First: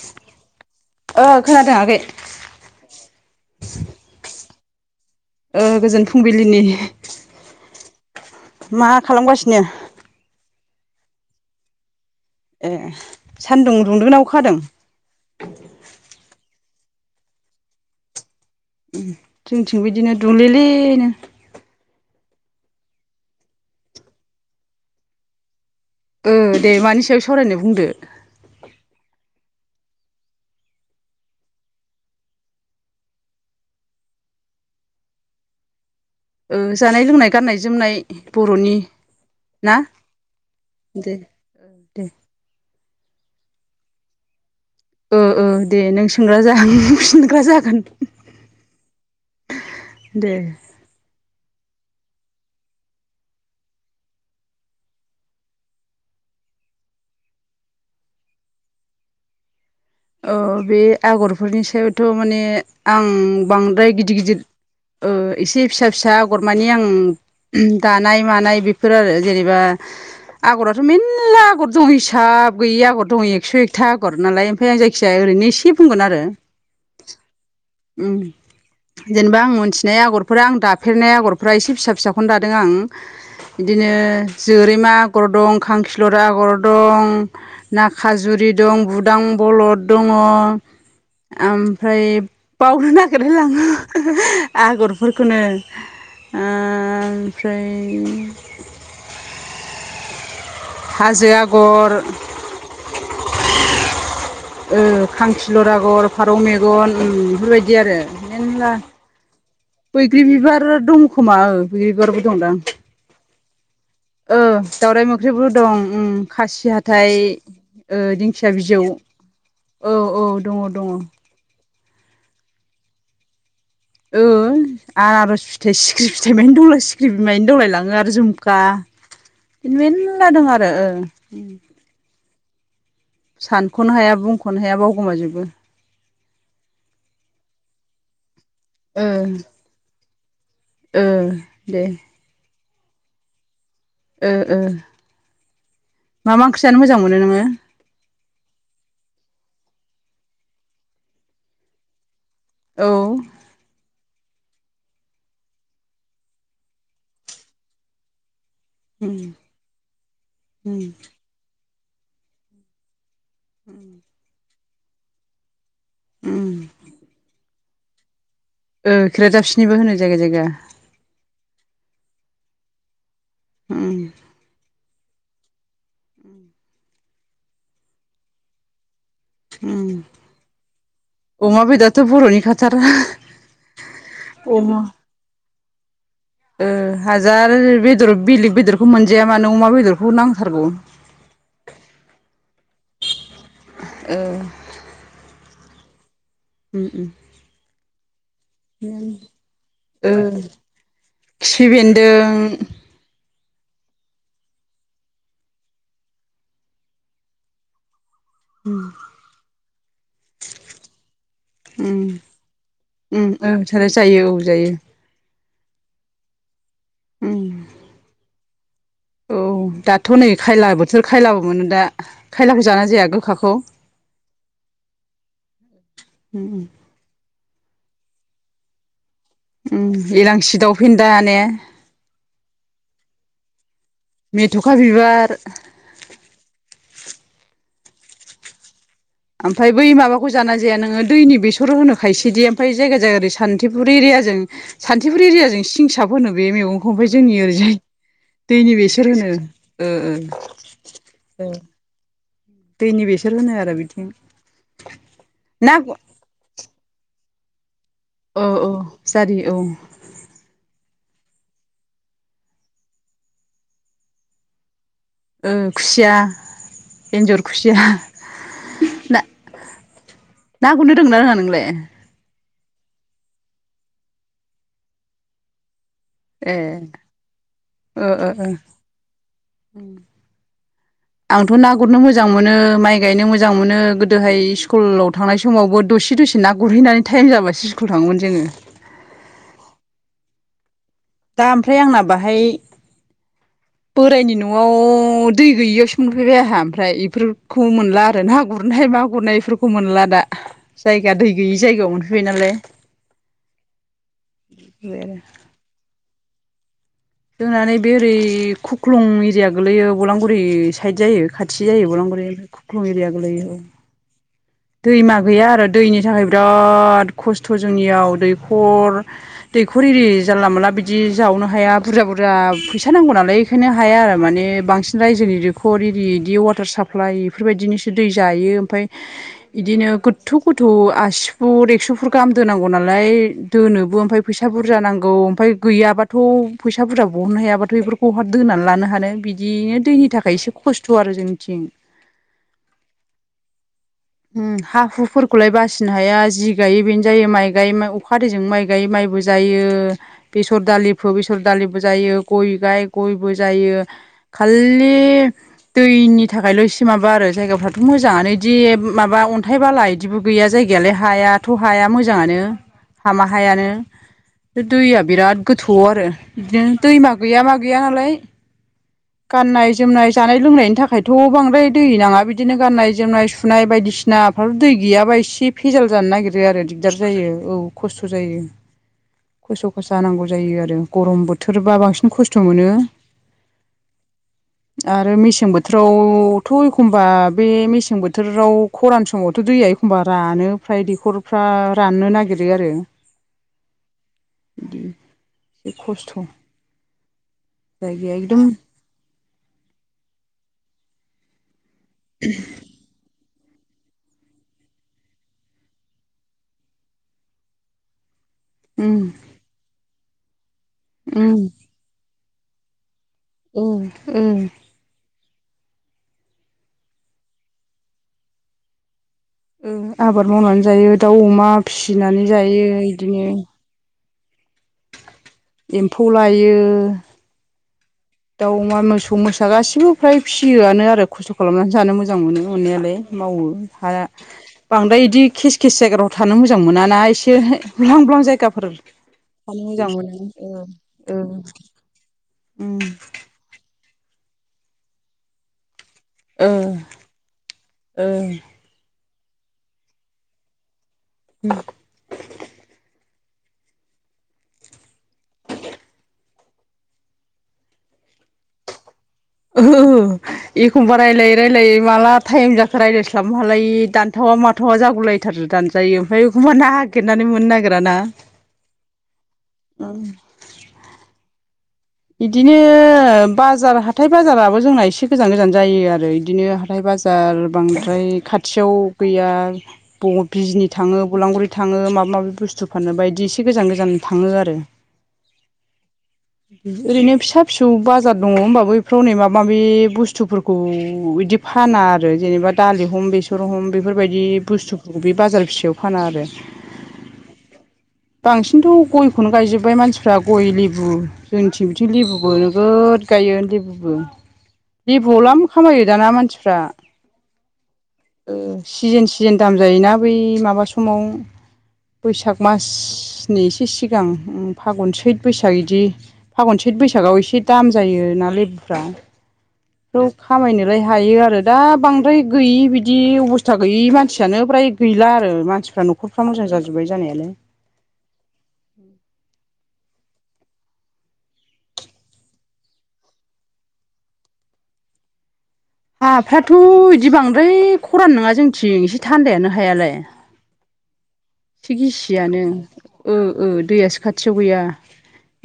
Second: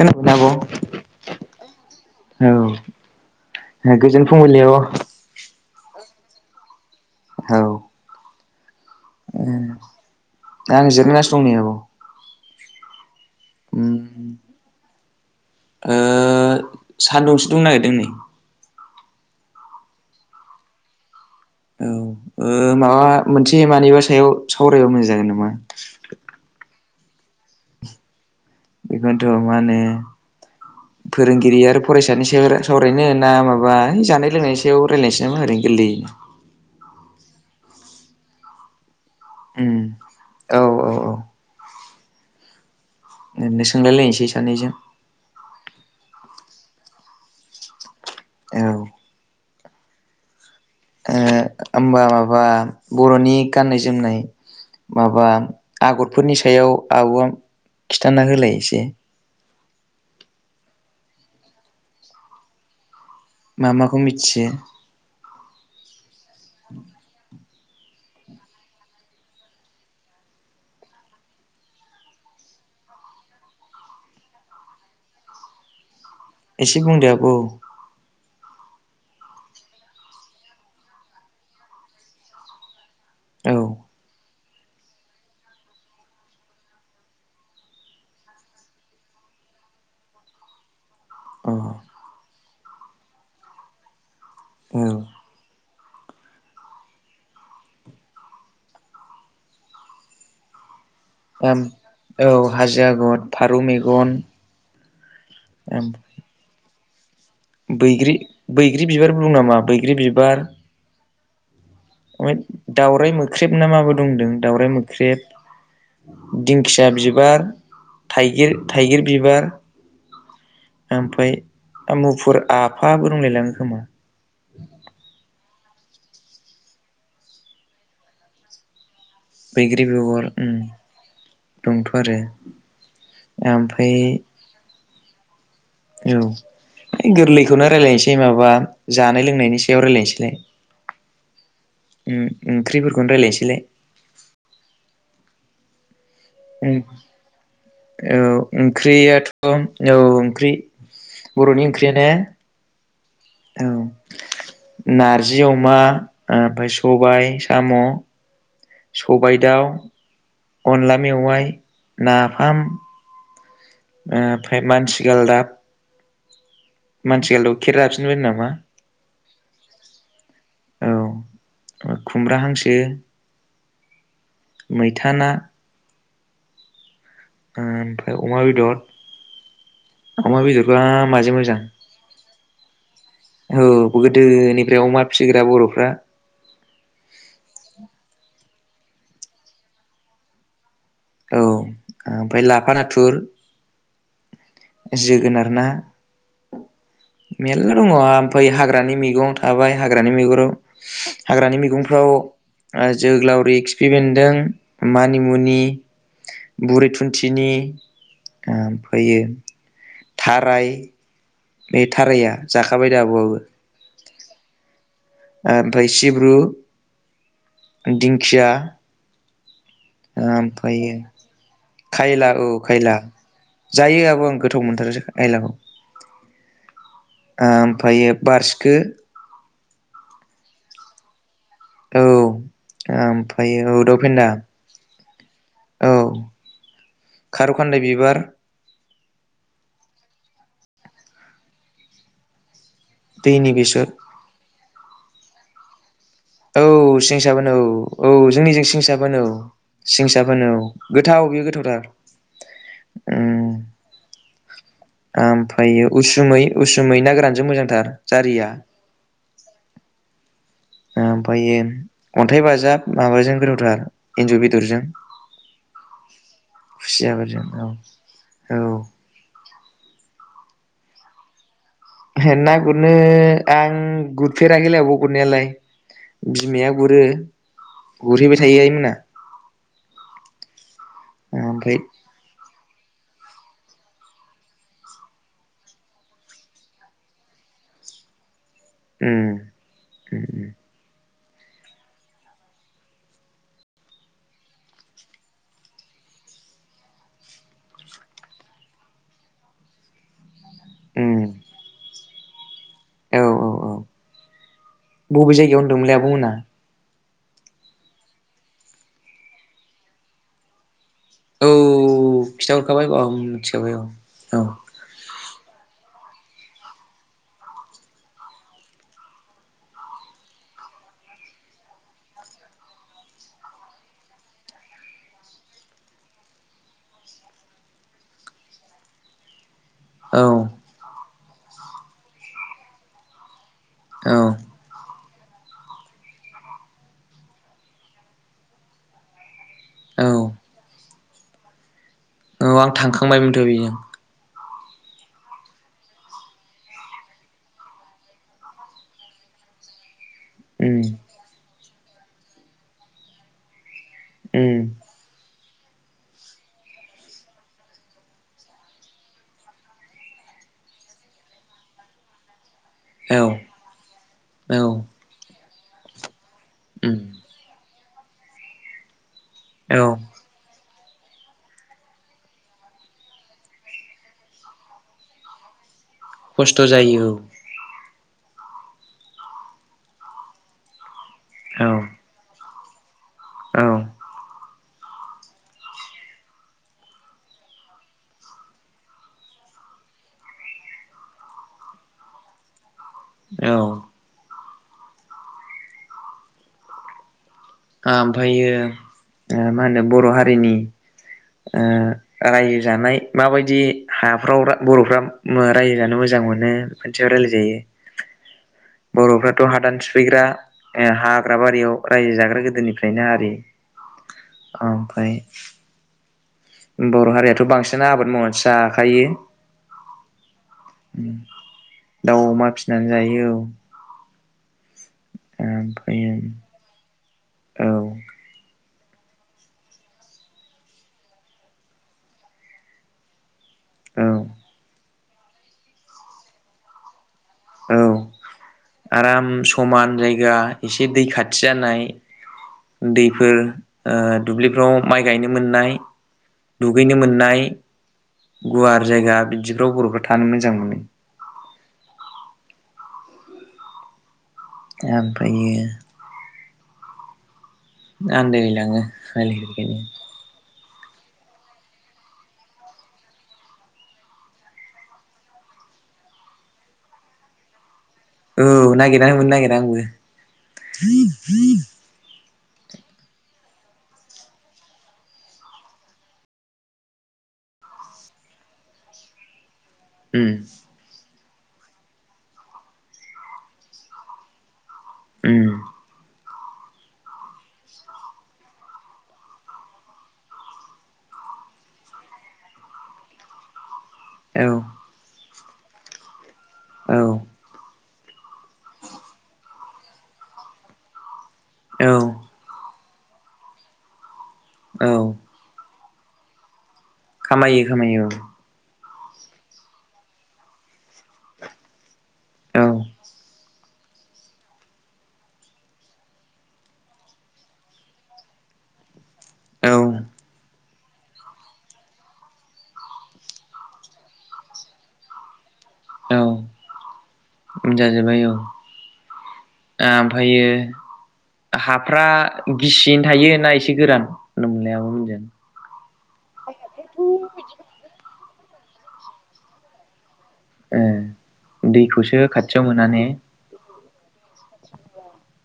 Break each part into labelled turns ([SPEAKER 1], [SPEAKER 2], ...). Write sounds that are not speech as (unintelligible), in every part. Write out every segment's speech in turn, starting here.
[SPEAKER 1] खनादो आब'?
[SPEAKER 2] ओ खोनादों आगै
[SPEAKER 1] औ (inaudible) गोजोन फुंबिलि आब'
[SPEAKER 2] ओ गोजोन फुंबिलिनि
[SPEAKER 1] औ
[SPEAKER 2] मा खालामगासिनो?
[SPEAKER 1] आं जिरगोनसि दं आब'।
[SPEAKER 2] ए सान्दुं दुंन्दोनाव
[SPEAKER 1] उम
[SPEAKER 2] अखा हादों?
[SPEAKER 1] सान्दुंसो दंनो नागिरदों नै।
[SPEAKER 2] जोंथिंबो बिदिनो दुंलेलेनो।
[SPEAKER 1] औ ओ माबा मोनसे मानिबा सायाव सावरायबा मोजां जागोन नामा?
[SPEAKER 2] ओ दे मानि सायाव सावरायनाय बुंदो
[SPEAKER 1] औ माने फोरोंगिरि आरो फरायसानि सायाव सावरायनो ना माबा जानाय लोंनायनि सायाव रायलायनोसै नामा ओरैनो। (unintelligible)
[SPEAKER 2] ओ जानाय लोंनाय गाननाय जोमनाय बर'नि।
[SPEAKER 1] उम
[SPEAKER 2] ना?
[SPEAKER 1] औ
[SPEAKER 2] (inaudible)
[SPEAKER 1] औ
[SPEAKER 2] दे औ दे
[SPEAKER 1] ओरैनो सोंलायलायनोसै सानैजों।
[SPEAKER 2] ओ ओ दे नों सोंग्रा आं फिनग्रा जागोन।
[SPEAKER 1] औ
[SPEAKER 2] दे
[SPEAKER 1] ओ होमबा माबा बर'नि गाननाय जोमनाय माबा आगरफोरनि सायाव आब'आ खिथाना होलाय एसे
[SPEAKER 2] (inaudible) औ बे आगरफोरनि सायावथ' माने आं
[SPEAKER 1] मा
[SPEAKER 2] बांद्राय
[SPEAKER 1] माखौ
[SPEAKER 2] गिदिर गिदिर
[SPEAKER 1] मिथियो
[SPEAKER 2] ओ एसे फिसा फिसा आगरमानानि आं दानाय मानाय बेफोर आरो जेनेबा आगराथ' मेर्ला आगर दं हिसाब गैयि आगर दङ एकस' एकथा आगर नालाय ओमफ्राय आं जायखिजाया ओरैनोसे बुंगोन आरो।
[SPEAKER 1] एसे बुंदो आब'
[SPEAKER 2] उम जेनेबा आं मोनथिनाय आगरफोरा आं दाफेरनाय आगरफोरा एसे फिसा फिसाखौनो दादों आं।
[SPEAKER 1] औ
[SPEAKER 2] बिदिनो जोरैमा आगर दं खांखिलर आगर दं ना खाजुरि दं बुदां बलद दङो
[SPEAKER 1] औ
[SPEAKER 2] ओमफ्राय बावनो नागिरलाय लाङो।
[SPEAKER 1] औ
[SPEAKER 2] आगरफोरखौनो ओमफ्राय (unintelligible)
[SPEAKER 1] ओम
[SPEAKER 2] आगर
[SPEAKER 1] औ हाजो आगर फारौ मेगन
[SPEAKER 2] ओ खांखिलर
[SPEAKER 1] ओम
[SPEAKER 2] आगर फारौ मेगन उम बेफोरबायदि आरो
[SPEAKER 1] बैग्रि
[SPEAKER 2] मेनला
[SPEAKER 1] बैग्रि बिबारबो दं नामा?
[SPEAKER 2] बैग्रि बिबार दंखोमा ओ बिबारबो
[SPEAKER 1] ओमफ्राय
[SPEAKER 2] दं दां
[SPEAKER 1] दावराइ मोख्रेब ना माबो दंदों
[SPEAKER 2] ओ
[SPEAKER 1] दावराइ
[SPEAKER 2] दावराय मोख्रेबबो दं उम खासि
[SPEAKER 1] खिया
[SPEAKER 2] हाथाइ
[SPEAKER 1] बिबार
[SPEAKER 2] ओ दिंखिया बिजौ
[SPEAKER 1] थाइगिर-थाइगिर बिबार
[SPEAKER 2] औ औ दङ दङ
[SPEAKER 1] ओमफाय द मुफुर आफाबो दंलायलाङो खोमा
[SPEAKER 2] ओ आनारज फिथाइ सिखिरि फिथाइ मानि दंलाय सिख्रि बिमायनि दौलाय लाङो आरो जुमखा
[SPEAKER 1] बैग्रि बेगर
[SPEAKER 2] मेलला दं
[SPEAKER 1] ओम
[SPEAKER 2] आरो ओ
[SPEAKER 1] दंथ' आरो
[SPEAKER 2] सानख'नो
[SPEAKER 1] ओमफ्राय
[SPEAKER 2] हाया बुंख'नो हाया बावगोमाजोबो
[SPEAKER 1] औ है गोरलैखौनो राइलायनोसै माबा
[SPEAKER 2] ओ
[SPEAKER 1] जानाय लोंनायनि सायाव राइलायनोसैलाय
[SPEAKER 2] ओ दे
[SPEAKER 1] ओंख्रिफोरखौनो राइलायनोसैलाय
[SPEAKER 2] ओ-ओ मा-मा ओंख्रि
[SPEAKER 1] उम
[SPEAKER 2] जानो मोजां मोनो नोङो
[SPEAKER 1] औ ओंख्रियाथ' औ ओंख्रि बर'नि ओंख्रि द ने
[SPEAKER 2] औ
[SPEAKER 1] औ नारजि अमा ओमफाय सबाय साम'
[SPEAKER 2] उम
[SPEAKER 1] सबाइ दाउ
[SPEAKER 2] उम
[SPEAKER 1] अनला मेवाइ नाफाम
[SPEAKER 2] (unintelligible)
[SPEAKER 1] ओमफाय मानथिगालदाब
[SPEAKER 2] उम
[SPEAKER 1] मानथि गालदाबखौ खेरा दाफिनिबो होनो नामा
[SPEAKER 2] ओ खेरादाफिनिबो होनो जायगा-जायगा
[SPEAKER 1] औ खुमब्रा हांसो
[SPEAKER 2] उम
[SPEAKER 1] मैथा ना ओमफाय अमा
[SPEAKER 2] उम
[SPEAKER 1] बेदर अमा बेदरफ्रा माजों मोजां
[SPEAKER 2] अमा बेदराथ' बर'नि खाथार
[SPEAKER 1] औ गोदोनिफ्राय अमा फिसिग्रा बर'
[SPEAKER 2] ओ हाजार बेदर बेलेग बेदरखौ मोनजाया मानो अमा बेदरखौ नांथारगौ
[SPEAKER 1] औ ओमफाय लाफा नाथुर
[SPEAKER 2] ओ
[SPEAKER 1] जोगोनार ना
[SPEAKER 2] उम-उम
[SPEAKER 1] मेरला दङ ओमफाय हाग्रानि मैगं थाबाय हाग्रानि
[SPEAKER 2] ओ
[SPEAKER 1] मैहुराव हाग्रानि
[SPEAKER 2] खिफि
[SPEAKER 1] मैगंफ्राव
[SPEAKER 2] बेन्दों
[SPEAKER 1] ओ जोगलावरि खिफि बेन्दों मानिमुनि बुरि थुन्थिनि ओमफोयो थाराइ
[SPEAKER 2] उम-उम ओं साराय जायो औ जायो
[SPEAKER 1] ओमफाय सिब्रु
[SPEAKER 2] उम
[SPEAKER 1] दिंखिया
[SPEAKER 2] औ दाथ' नै खायला
[SPEAKER 1] ओमफ्रायो
[SPEAKER 2] बोथोर खायलाबो मोनो दा
[SPEAKER 1] खायला औ
[SPEAKER 2] खायलाखौ जाना
[SPEAKER 1] खायला
[SPEAKER 2] जाया गोखाखौ
[SPEAKER 1] जायो आब' आं गोथाव मोनथारो खायलाखौ
[SPEAKER 2] उम
[SPEAKER 1] ओमफायो बारसिखो
[SPEAKER 2] उम इलांसि दाउ फेनदा ने
[SPEAKER 1] औ ओमफायो औ दाउफेनदा
[SPEAKER 2] मेथ'खा बिबार
[SPEAKER 1] औ खार'खान्दाय बिबार
[SPEAKER 2] ओमफ्राय बै माबाखौ जाना जाया नोङो दैनि बेसर होनो खायसेदि ओमफाय जायगा जायगादि
[SPEAKER 1] दैनि बेसर
[SPEAKER 2] सानटिफुर एरियाजों सानटिफुर एरियाजों सिं
[SPEAKER 1] औ सिं साबोन औ औ जोंनिजों
[SPEAKER 2] दैनि
[SPEAKER 1] सिं
[SPEAKER 2] बेसर
[SPEAKER 1] साबोन औ सिं
[SPEAKER 2] होनो ओ
[SPEAKER 1] साबोन औ गोथाव बेयो
[SPEAKER 2] ओ
[SPEAKER 1] गोथावथार
[SPEAKER 2] दैनि बेसर
[SPEAKER 1] उम
[SPEAKER 2] होनो आरो बिथिं ना
[SPEAKER 1] ओमफ्रायो उसुमै उसुमै ना गोरानजों मोजांथार
[SPEAKER 2] औ
[SPEAKER 1] जारिया
[SPEAKER 2] औ जारि औ
[SPEAKER 1] ओमफायो अन्थाइ बाजाब माबाजों गोथावथार एन्जर बेदरजों।
[SPEAKER 2] उम खुसिया एन्जर
[SPEAKER 1] खुसियाफोरजों औ
[SPEAKER 2] खुसिया
[SPEAKER 1] औ
[SPEAKER 2] ना ना गुरनो रोंङो ना रोङा नोंलाय?
[SPEAKER 1] ना गुरनो आं गुरफेराखैलै आब' गुरनायालाय।
[SPEAKER 2] ए
[SPEAKER 1] बिमाया गुरो
[SPEAKER 2] ओ ओ
[SPEAKER 1] गुरहैबाय
[SPEAKER 2] ओ
[SPEAKER 1] थायो आइ मोना।
[SPEAKER 2] आंथ' ना गुरनो मोजां मोनो। माइ गायनो मोजां मोनो गोदोहाय स्कुलाव थांनाय समावबो दसे दसे ना गुरहैनानै टाइम जाबासो स्कुलाव थाङोमोन जोङो।
[SPEAKER 1] उम उम उम
[SPEAKER 2] दा ओमफ्राय आंना बाहाय बोरायनि न'आव दै गैयियावसो मोनफैबाय आहा ओमफ्राय इफोरखौ मोनला आरो ना गुरनाय मा गुरनायफोरखौ मोनला दा जायगा
[SPEAKER 1] उम
[SPEAKER 2] दै
[SPEAKER 1] उम
[SPEAKER 2] गैयि जायगायाव मोनफैबाय नालाय।
[SPEAKER 1] औ औ औ बबे जायगायाव होनदोंमोनलै आब' मोनना?
[SPEAKER 2] जोंना नै बे ओरै खुख्लं एरिया गोलैयो बलांगुरि साइद जायो
[SPEAKER 1] औ
[SPEAKER 2] खाथि जायो बलांगुरिया खुख्लुं
[SPEAKER 1] खिथाहरखाबाय औ
[SPEAKER 2] एरिया गोलैयो औ।
[SPEAKER 1] मिथिखाबाय औ
[SPEAKER 2] दैमा गैया आरो दैनि थाखाय बिराद खस्थ' जोंनियाव दैखर दैखर एरि जानला मोनाला बिदि जावनो हाया बुरजा बुरजा फैसा नांगौ नालाय बेखायनो हाया आरो माने बांसिन रायजो नि दैखर इरि इदि वाटार साप्लाइ इफोरबायदिनोसो दै जायो ओमफ्राय इदिनो
[SPEAKER 1] औ
[SPEAKER 2] गोथौ गोथौ आसि फुट एक्स' फुट गाहाम दोनांगौ नालाय दोनोबो
[SPEAKER 1] औ
[SPEAKER 2] ओमफाय फैसा बुरजा नां गौ ओमफाय गैयाबाथ' फैसा बुरजा बहननो हायाबाथ' बेफोरखौ बहा दोनानै लानो हानो बिद दिनो
[SPEAKER 1] औ
[SPEAKER 2] दैनि थाखाय एसे खस्थ' आरो जोंनिथिं।
[SPEAKER 1] औ आं थांखांबायमोनथ' बेजों।
[SPEAKER 2] उम हा हु फोरखौलाय बासिनो हाया जि गायो बेनो जायो माइ गाय अखा दैैजों माइ गाय माइबो जा यो बेसर
[SPEAKER 1] उम
[SPEAKER 2] दालिफोर बेसर दालिबो जायो गय गाय गयबो जायो।
[SPEAKER 1] उम
[SPEAKER 2] खाललि दैनि थाखायल' एसे माबा आरो जायगाफ्राथ' मोजाङानो इदि माबा अन्थाइ बाला इदिबो गैया जायगायालाय हायाथ' हाया मोजाङानो।
[SPEAKER 1] औ
[SPEAKER 2] हामा हायानो बे
[SPEAKER 1] औ
[SPEAKER 2] दैया बिराद गोथौ आरो बिदिनो
[SPEAKER 1] उम
[SPEAKER 2] दैमा गैया मा गैया गैया नालाय गाननाय
[SPEAKER 1] औ
[SPEAKER 2] जोमनाय जानाय लोंनायनि था खायथ' बांद्राय दै नाङा बिदिनो गाननाय जोमनाय सुनाय बायदिसिना फ्राथ' दै गैयाबा एसे भेजाल जानो नागिरो आरो दिगदार जायो औ। खस्थ' जायो खस्थ' खसा नांगौ जायो आरो गरम
[SPEAKER 1] औ
[SPEAKER 2] बोथोरबा बांसिन खस्थ' मोनो।
[SPEAKER 1] औ
[SPEAKER 2] आरो मेसें बोथोरावथ' एखमबा बे मेसें बोथोराव खरान समावथ' दैया एखमबा रानो फ्राय दैख'रफ्रा राननो नागिरो आरो।
[SPEAKER 1] औ
[SPEAKER 2] बिदि एसे खस्थ'। जायगाया एकदम
[SPEAKER 1] ओमफायो ओ मा होनो बर' हारिनि ओ रायजो जानाय माबाय दि हाफ्राव बर'फ्रा रायजो जानो मोजां मोनो बेफोरनि सायाव रायलायजायो।
[SPEAKER 2] (inaudible)
[SPEAKER 1] बर'फ्राथ' हादान सुफैग्रा
[SPEAKER 2] उम
[SPEAKER 1] हाग्रा बारियाव रायजो जाग्रा गोदोनिफ्राय नो आरो
[SPEAKER 2] औ ओ
[SPEAKER 1] आमफाय‌ बर' हारियाथ' बांसिनानो आबाद मावनानैसो जाखायो।
[SPEAKER 2] औ आबाद मावनानै जायो दाउ, अमा
[SPEAKER 1] दाउ
[SPEAKER 2] फिसिनानै
[SPEAKER 1] अमा
[SPEAKER 2] जायो
[SPEAKER 1] फिसिनानै जायो
[SPEAKER 2] इदिनो
[SPEAKER 1] औ
[SPEAKER 2] एम्फौ
[SPEAKER 1] ओमफ्रायो
[SPEAKER 2] लायो
[SPEAKER 1] औ।
[SPEAKER 2] दाउ अमा, मोसौ -मोसा गासिबो फ्राय फिसियोआनो आरो खस्थ' खालामनानै जानो मोजां मोनो मोननायालाय मावो। रुम बारा
[SPEAKER 1] औ
[SPEAKER 2] -बांद्राय इदि केस- केेस जायगायाव थानो मोजां मोनाना एसे ब्लां
[SPEAKER 1] औ
[SPEAKER 2] -ब्लां जायगाफोर
[SPEAKER 1] आराम
[SPEAKER 2] थानो मोजां
[SPEAKER 1] समान
[SPEAKER 2] मोनो
[SPEAKER 1] जायगा एसे दै
[SPEAKER 2] ओं-ओं।
[SPEAKER 1] खाथि जानाय दैफोर दुब्लिफ्राव माइ गायनो मोननाय
[SPEAKER 2] ओ
[SPEAKER 1] दुगैनो मोननाय,
[SPEAKER 2] ओ
[SPEAKER 1] गुवार जायगा बिदिफ्राव बर'फ्रा थानो मोजां मोनो।
[SPEAKER 2] अम।
[SPEAKER 1] ओमफ्रायो आन्दायलाय लाङो फारि-फारियै
[SPEAKER 2] एखनबा रायलायै -रायलायै मला टाइम जाखो राय्लायस्लाबनो हालायै दानथावा माथावा जागौलायथारो दानजायो ओमफ्राय एखमबा ना नागिरनानै मोननो नागिरा ना?
[SPEAKER 1] औ नागिरनानै मोनो नागिरा आंबो।
[SPEAKER 2] इदिनो बाजार हाथाय बाजाराबो जोंना एसे गोजान -गोजान जायो आरो इदिनो हाथाइ बाजार आरो बांद्राय खाथियाव गैया बबाव
[SPEAKER 1] उम
[SPEAKER 2] बिजनि थाङो गलांगुरि थाङो माबा- माबि बुस्थु फानो बायदि एसे गोजान- गोजान थाङो आरो।
[SPEAKER 1] अम।
[SPEAKER 2] ओरैनो फिसा -फिसौ बाजार दङ होनबाबो बेफोराव हनै माबा -माबि बुस्थुफोरखौ बिदि फा फाना आरो जेनेबा दालि हम, बेसर हम बेफोरबायदि
[SPEAKER 1] औ
[SPEAKER 2] बुस्थुफोरखौ बे बाजार फिसायाव फाना आरो।
[SPEAKER 1] औ।
[SPEAKER 2] बांसिनथ' गयखौनो गायजोब्बाय मानसिफ्रा गय, लेबु जोंनिथिं बिथिं
[SPEAKER 1] औ
[SPEAKER 2] लेबुबो नोगोद गायो लेबुबो
[SPEAKER 1] औ
[SPEAKER 2] -लेबुआव लाम खामायो। दाना मानसिफ्रा
[SPEAKER 1] खामायो -खामायो औ।
[SPEAKER 2] सिजोन- सिजोन दाम जायोना बै माबा समाव बैसाग
[SPEAKER 1] औ
[SPEAKER 2] मासनि एसे सिगां फागुन, सैत, बैसाग बिदि फागुन, सैथ, बैसागआव एसे दाम जायो नालाय -ब्रा
[SPEAKER 1] औ
[SPEAKER 2] बेफोराव खामायनोलाय हायो आरो दा बांद्राय गैयि बिदि बिदि अबस्था गैयि मानसियानो फ्राय गैला आरो मानसिफ्रा
[SPEAKER 1] औ
[SPEAKER 2] न'खरफ्रा मोजां जाजोब्बाय जानायालाय।
[SPEAKER 1] जाजोब्बाय औ ओमफ्रायो हाफ्रा गिसियैनो थायो ना एसे गोरान होनदों मोनलाय आबो मोनजों?
[SPEAKER 2] हाफ्राथ' बिदि बांद्राय खरान नङा जोंथिं एसे थान्दायानो हायालाय।
[SPEAKER 1] ऐ।
[SPEAKER 2] एसे गिसियानो ओ-ओ दैयासो खाथियाव गैया।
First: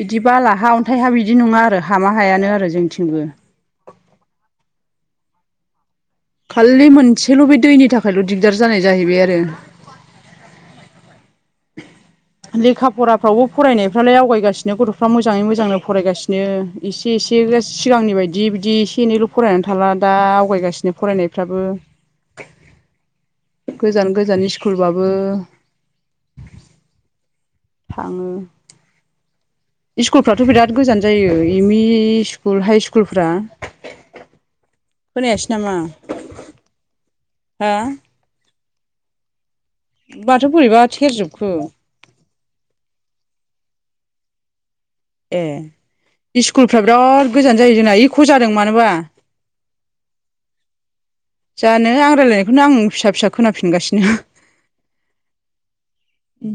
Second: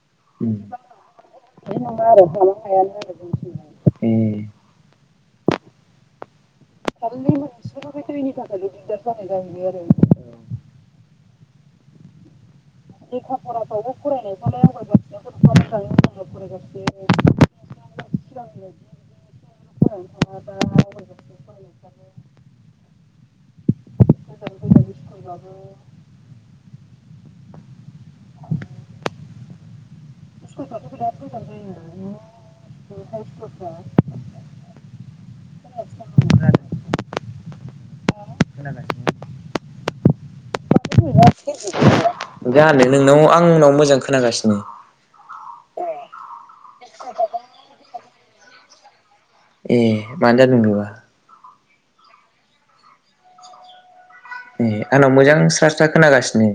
[SPEAKER 2] बिदिबा
[SPEAKER 1] उम
[SPEAKER 2] लाहा अन्थाइ हा बिदि नङा आरो हामा हायानो आरो जोंथिंबो।
[SPEAKER 1] ऐ
[SPEAKER 2] खालि मोनसेल' बे दैनि थाखायल' दिग्दार जानाय जाहैबाय आरो। (inaudible) लेखा फराफ्रावबो फरायनायफ्रालाय आवगायगासिनो गथ'फ्रा मोजाङै -मोजांनो फरायगासिनो एसे -एसे सिगांनि बायदि बिदि एसे एनैल' फरायनानै थाला दा आवगायगासिनो फरायनायफ्राबो। गोजान -गोजाननि स्कुलबाबो थाङो। स्कुलफ्राथ' बिराद गोजान जायो एमइ स्कुल, हाइ स्कुलफ्रा खोनायासै नामा हा-। माथो बोरैबा थेरजोब-।
[SPEAKER 1] जानो नोंनाव आं नाव मोजां खोनागासिनो दंङ।
[SPEAKER 2] ए इस्कुलफ्रा बिराद गोजान जायो जोंना इख' जादों मानोबा।
[SPEAKER 1] ए मानो जादों बेबा।
[SPEAKER 2] जानो आं रायजलायनायखौनो आं फिसा- फिसा खोनाफिनगासिनो।
[SPEAKER 1] ए आंनाव मोजां स्रा स्रा खोनागासिनो।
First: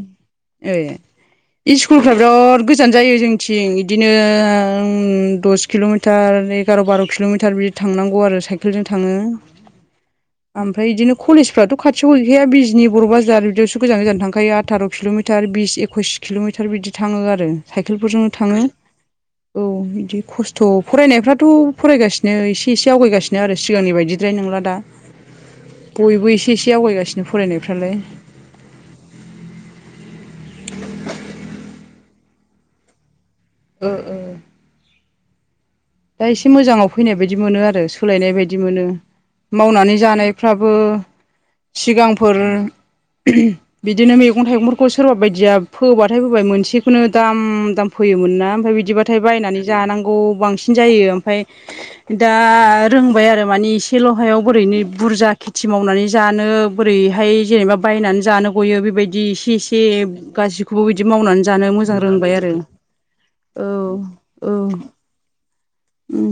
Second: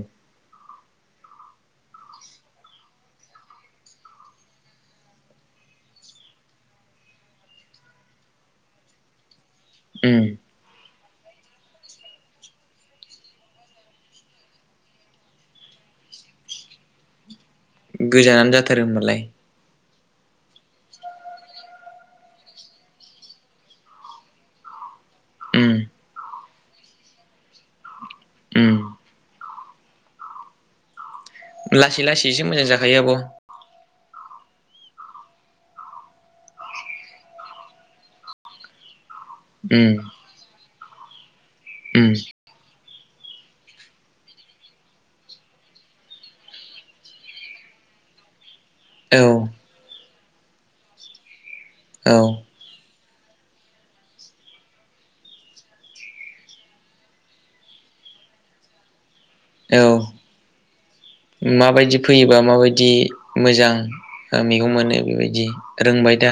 [SPEAKER 2] इस्कुलफ्रा बिराद गोजान जायो जोंनिथिं बिदिनो दस किल'मिटार। एगार' बार' किल'मिटार बिदि थांनांगौ आरो साइकेलजों थाङो।
[SPEAKER 1] उम
[SPEAKER 2] ओमफ्राय बिदिनो कलेज फ्राथ'। खाथियाव गैखाया बिजनि बर' बाजार बिदियावसो गोजान गोजान थांखायो आथार' कि'लमिटार बिस एकइस किल'मिटार बिदि। बिदि थांङो आरो साइकेलफोरजोंनो
[SPEAKER 1] गोजानानो
[SPEAKER 2] थाङो
[SPEAKER 1] जाथारो होमबालाय
[SPEAKER 2] औ। बिदि खस्थ' फरायनायफ्राथ' फरायगासिनो एसे एसे आवगायगासिनो आरो सिगांनि बायदि। बिदिद्राय नंला दा
[SPEAKER 1] उम
[SPEAKER 2] बयबो एसे एसे आवगायगासिनो फरायनायफ्रालाय।
[SPEAKER 1] उम
[SPEAKER 2] (inaudible)
[SPEAKER 1] लासै लासैसो मोजां जाखायो आब'।
[SPEAKER 2] ओ ओ-। दा एसे मोजांङाव फैनाय बायदि मोनो आरो सोलायनाय बायदि मोनो।
[SPEAKER 1] उम
[SPEAKER 2] मावनानै जानायफ्राबो।
[SPEAKER 1] उम
[SPEAKER 2] सिगांफोर। बिदिनो मैगं थाइगंफोरखौ सोरबा बायदिया फोबाथाय फोबाय मोनसेखौनो दाम- दाम फोयो। फोयोमोनना ओमफाय बिदिबाथाय
[SPEAKER 1] औ
[SPEAKER 2] बायनानै जानांगौ बांसिन जायो ओमफाय
[SPEAKER 1] औ
[SPEAKER 2] दा-। रोंबाय आरो मानि एसेल' हायाव बोरै बुरजा खेथि मावनानै जानो बोरैहाय जेनेबा बाय। बायनानै जानो गयो बेबायदि। बिदि इसे
[SPEAKER 1] औ
[SPEAKER 2] इसे गासिखौबो बिदि मावनानै जानो
[SPEAKER 1] माबायदि
[SPEAKER 2] मोजां रोंबाय
[SPEAKER 1] फैयोबा
[SPEAKER 2] आरो
[SPEAKER 1] माबायदि
[SPEAKER 2] औ।
[SPEAKER 1] मोजां
[SPEAKER 2] औ
[SPEAKER 1] मैगं मोनो बेबायदि रोंबाय दा।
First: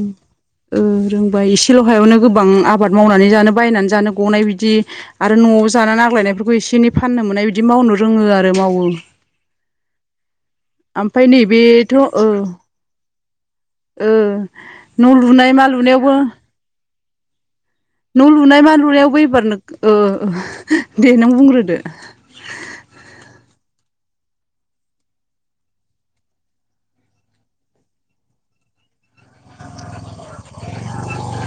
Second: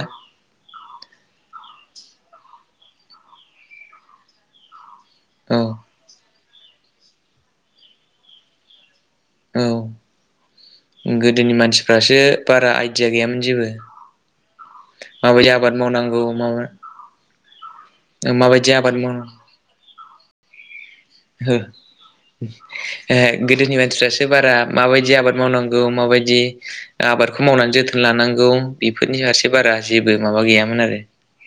[SPEAKER 2] ओं रोंबाय एसेल' हायावनो गोबां आबाद मावनानै जानो बायनानै जानो गनाय बिदि। आरो
[SPEAKER 1] औ
[SPEAKER 2] न'आव जानानै आग्लायनायफोरखौ एसे एनै फाननो मोननाय बिदि मावनो रोंङो आरो मावो।
[SPEAKER 1] औ
[SPEAKER 2] ओमफ्राय
[SPEAKER 1] गोदोनि
[SPEAKER 2] नैबेथ'
[SPEAKER 1] मानसिफ्रासो
[SPEAKER 2] ओ
[SPEAKER 1] बारा आइदिया।
[SPEAKER 2] ओ न'
[SPEAKER 1] माबायदि
[SPEAKER 2] लुनाय मा
[SPEAKER 1] आबाद
[SPEAKER 2] लुनायावबो।
[SPEAKER 1] मावनांगौ माबा
[SPEAKER 2] न' लुनाय
[SPEAKER 1] माबायदि
[SPEAKER 2] मा
[SPEAKER 1] आबाद
[SPEAKER 2] लुनायावबो एबारनो ओ। दे नों
[SPEAKER 1] ओ
[SPEAKER 2] बुंग्रोदो
[SPEAKER 1] ए गै-। गोदोनि मानसिफ्रासो बारा माबायदि आबाद मावनांगौ माबायदि आबादखौ मावनानै जोथोन लानांगौ। बेफोरनि फारसे बारा जेबो माबा गैयामोन आरो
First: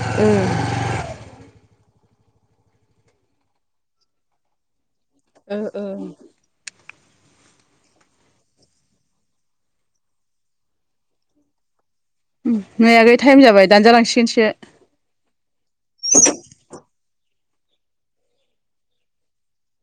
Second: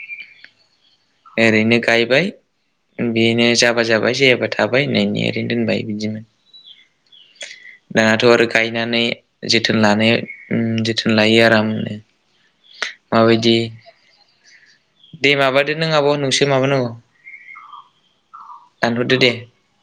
[SPEAKER 2] ओ
[SPEAKER 1] ओरैनो गायबाय। बेनो जाबा जाबाय जायाबा थाबाय होननानै ओरैनो
[SPEAKER 2] ओ ओ
[SPEAKER 1] दोनबाय बिदिमोन।
[SPEAKER 2] (inaudible)
[SPEAKER 1] दानाथ आरो गायनानै जोथोन लानो जोथोन लायो आरामनो।
[SPEAKER 2] नै आगै टाइम
[SPEAKER 1] माबायदि
[SPEAKER 2] जाबाय दानजालांसिगोनसो।
[SPEAKER 1] दे माबादो नों आब' नोंसो माबानांगौ दानहरदो दे।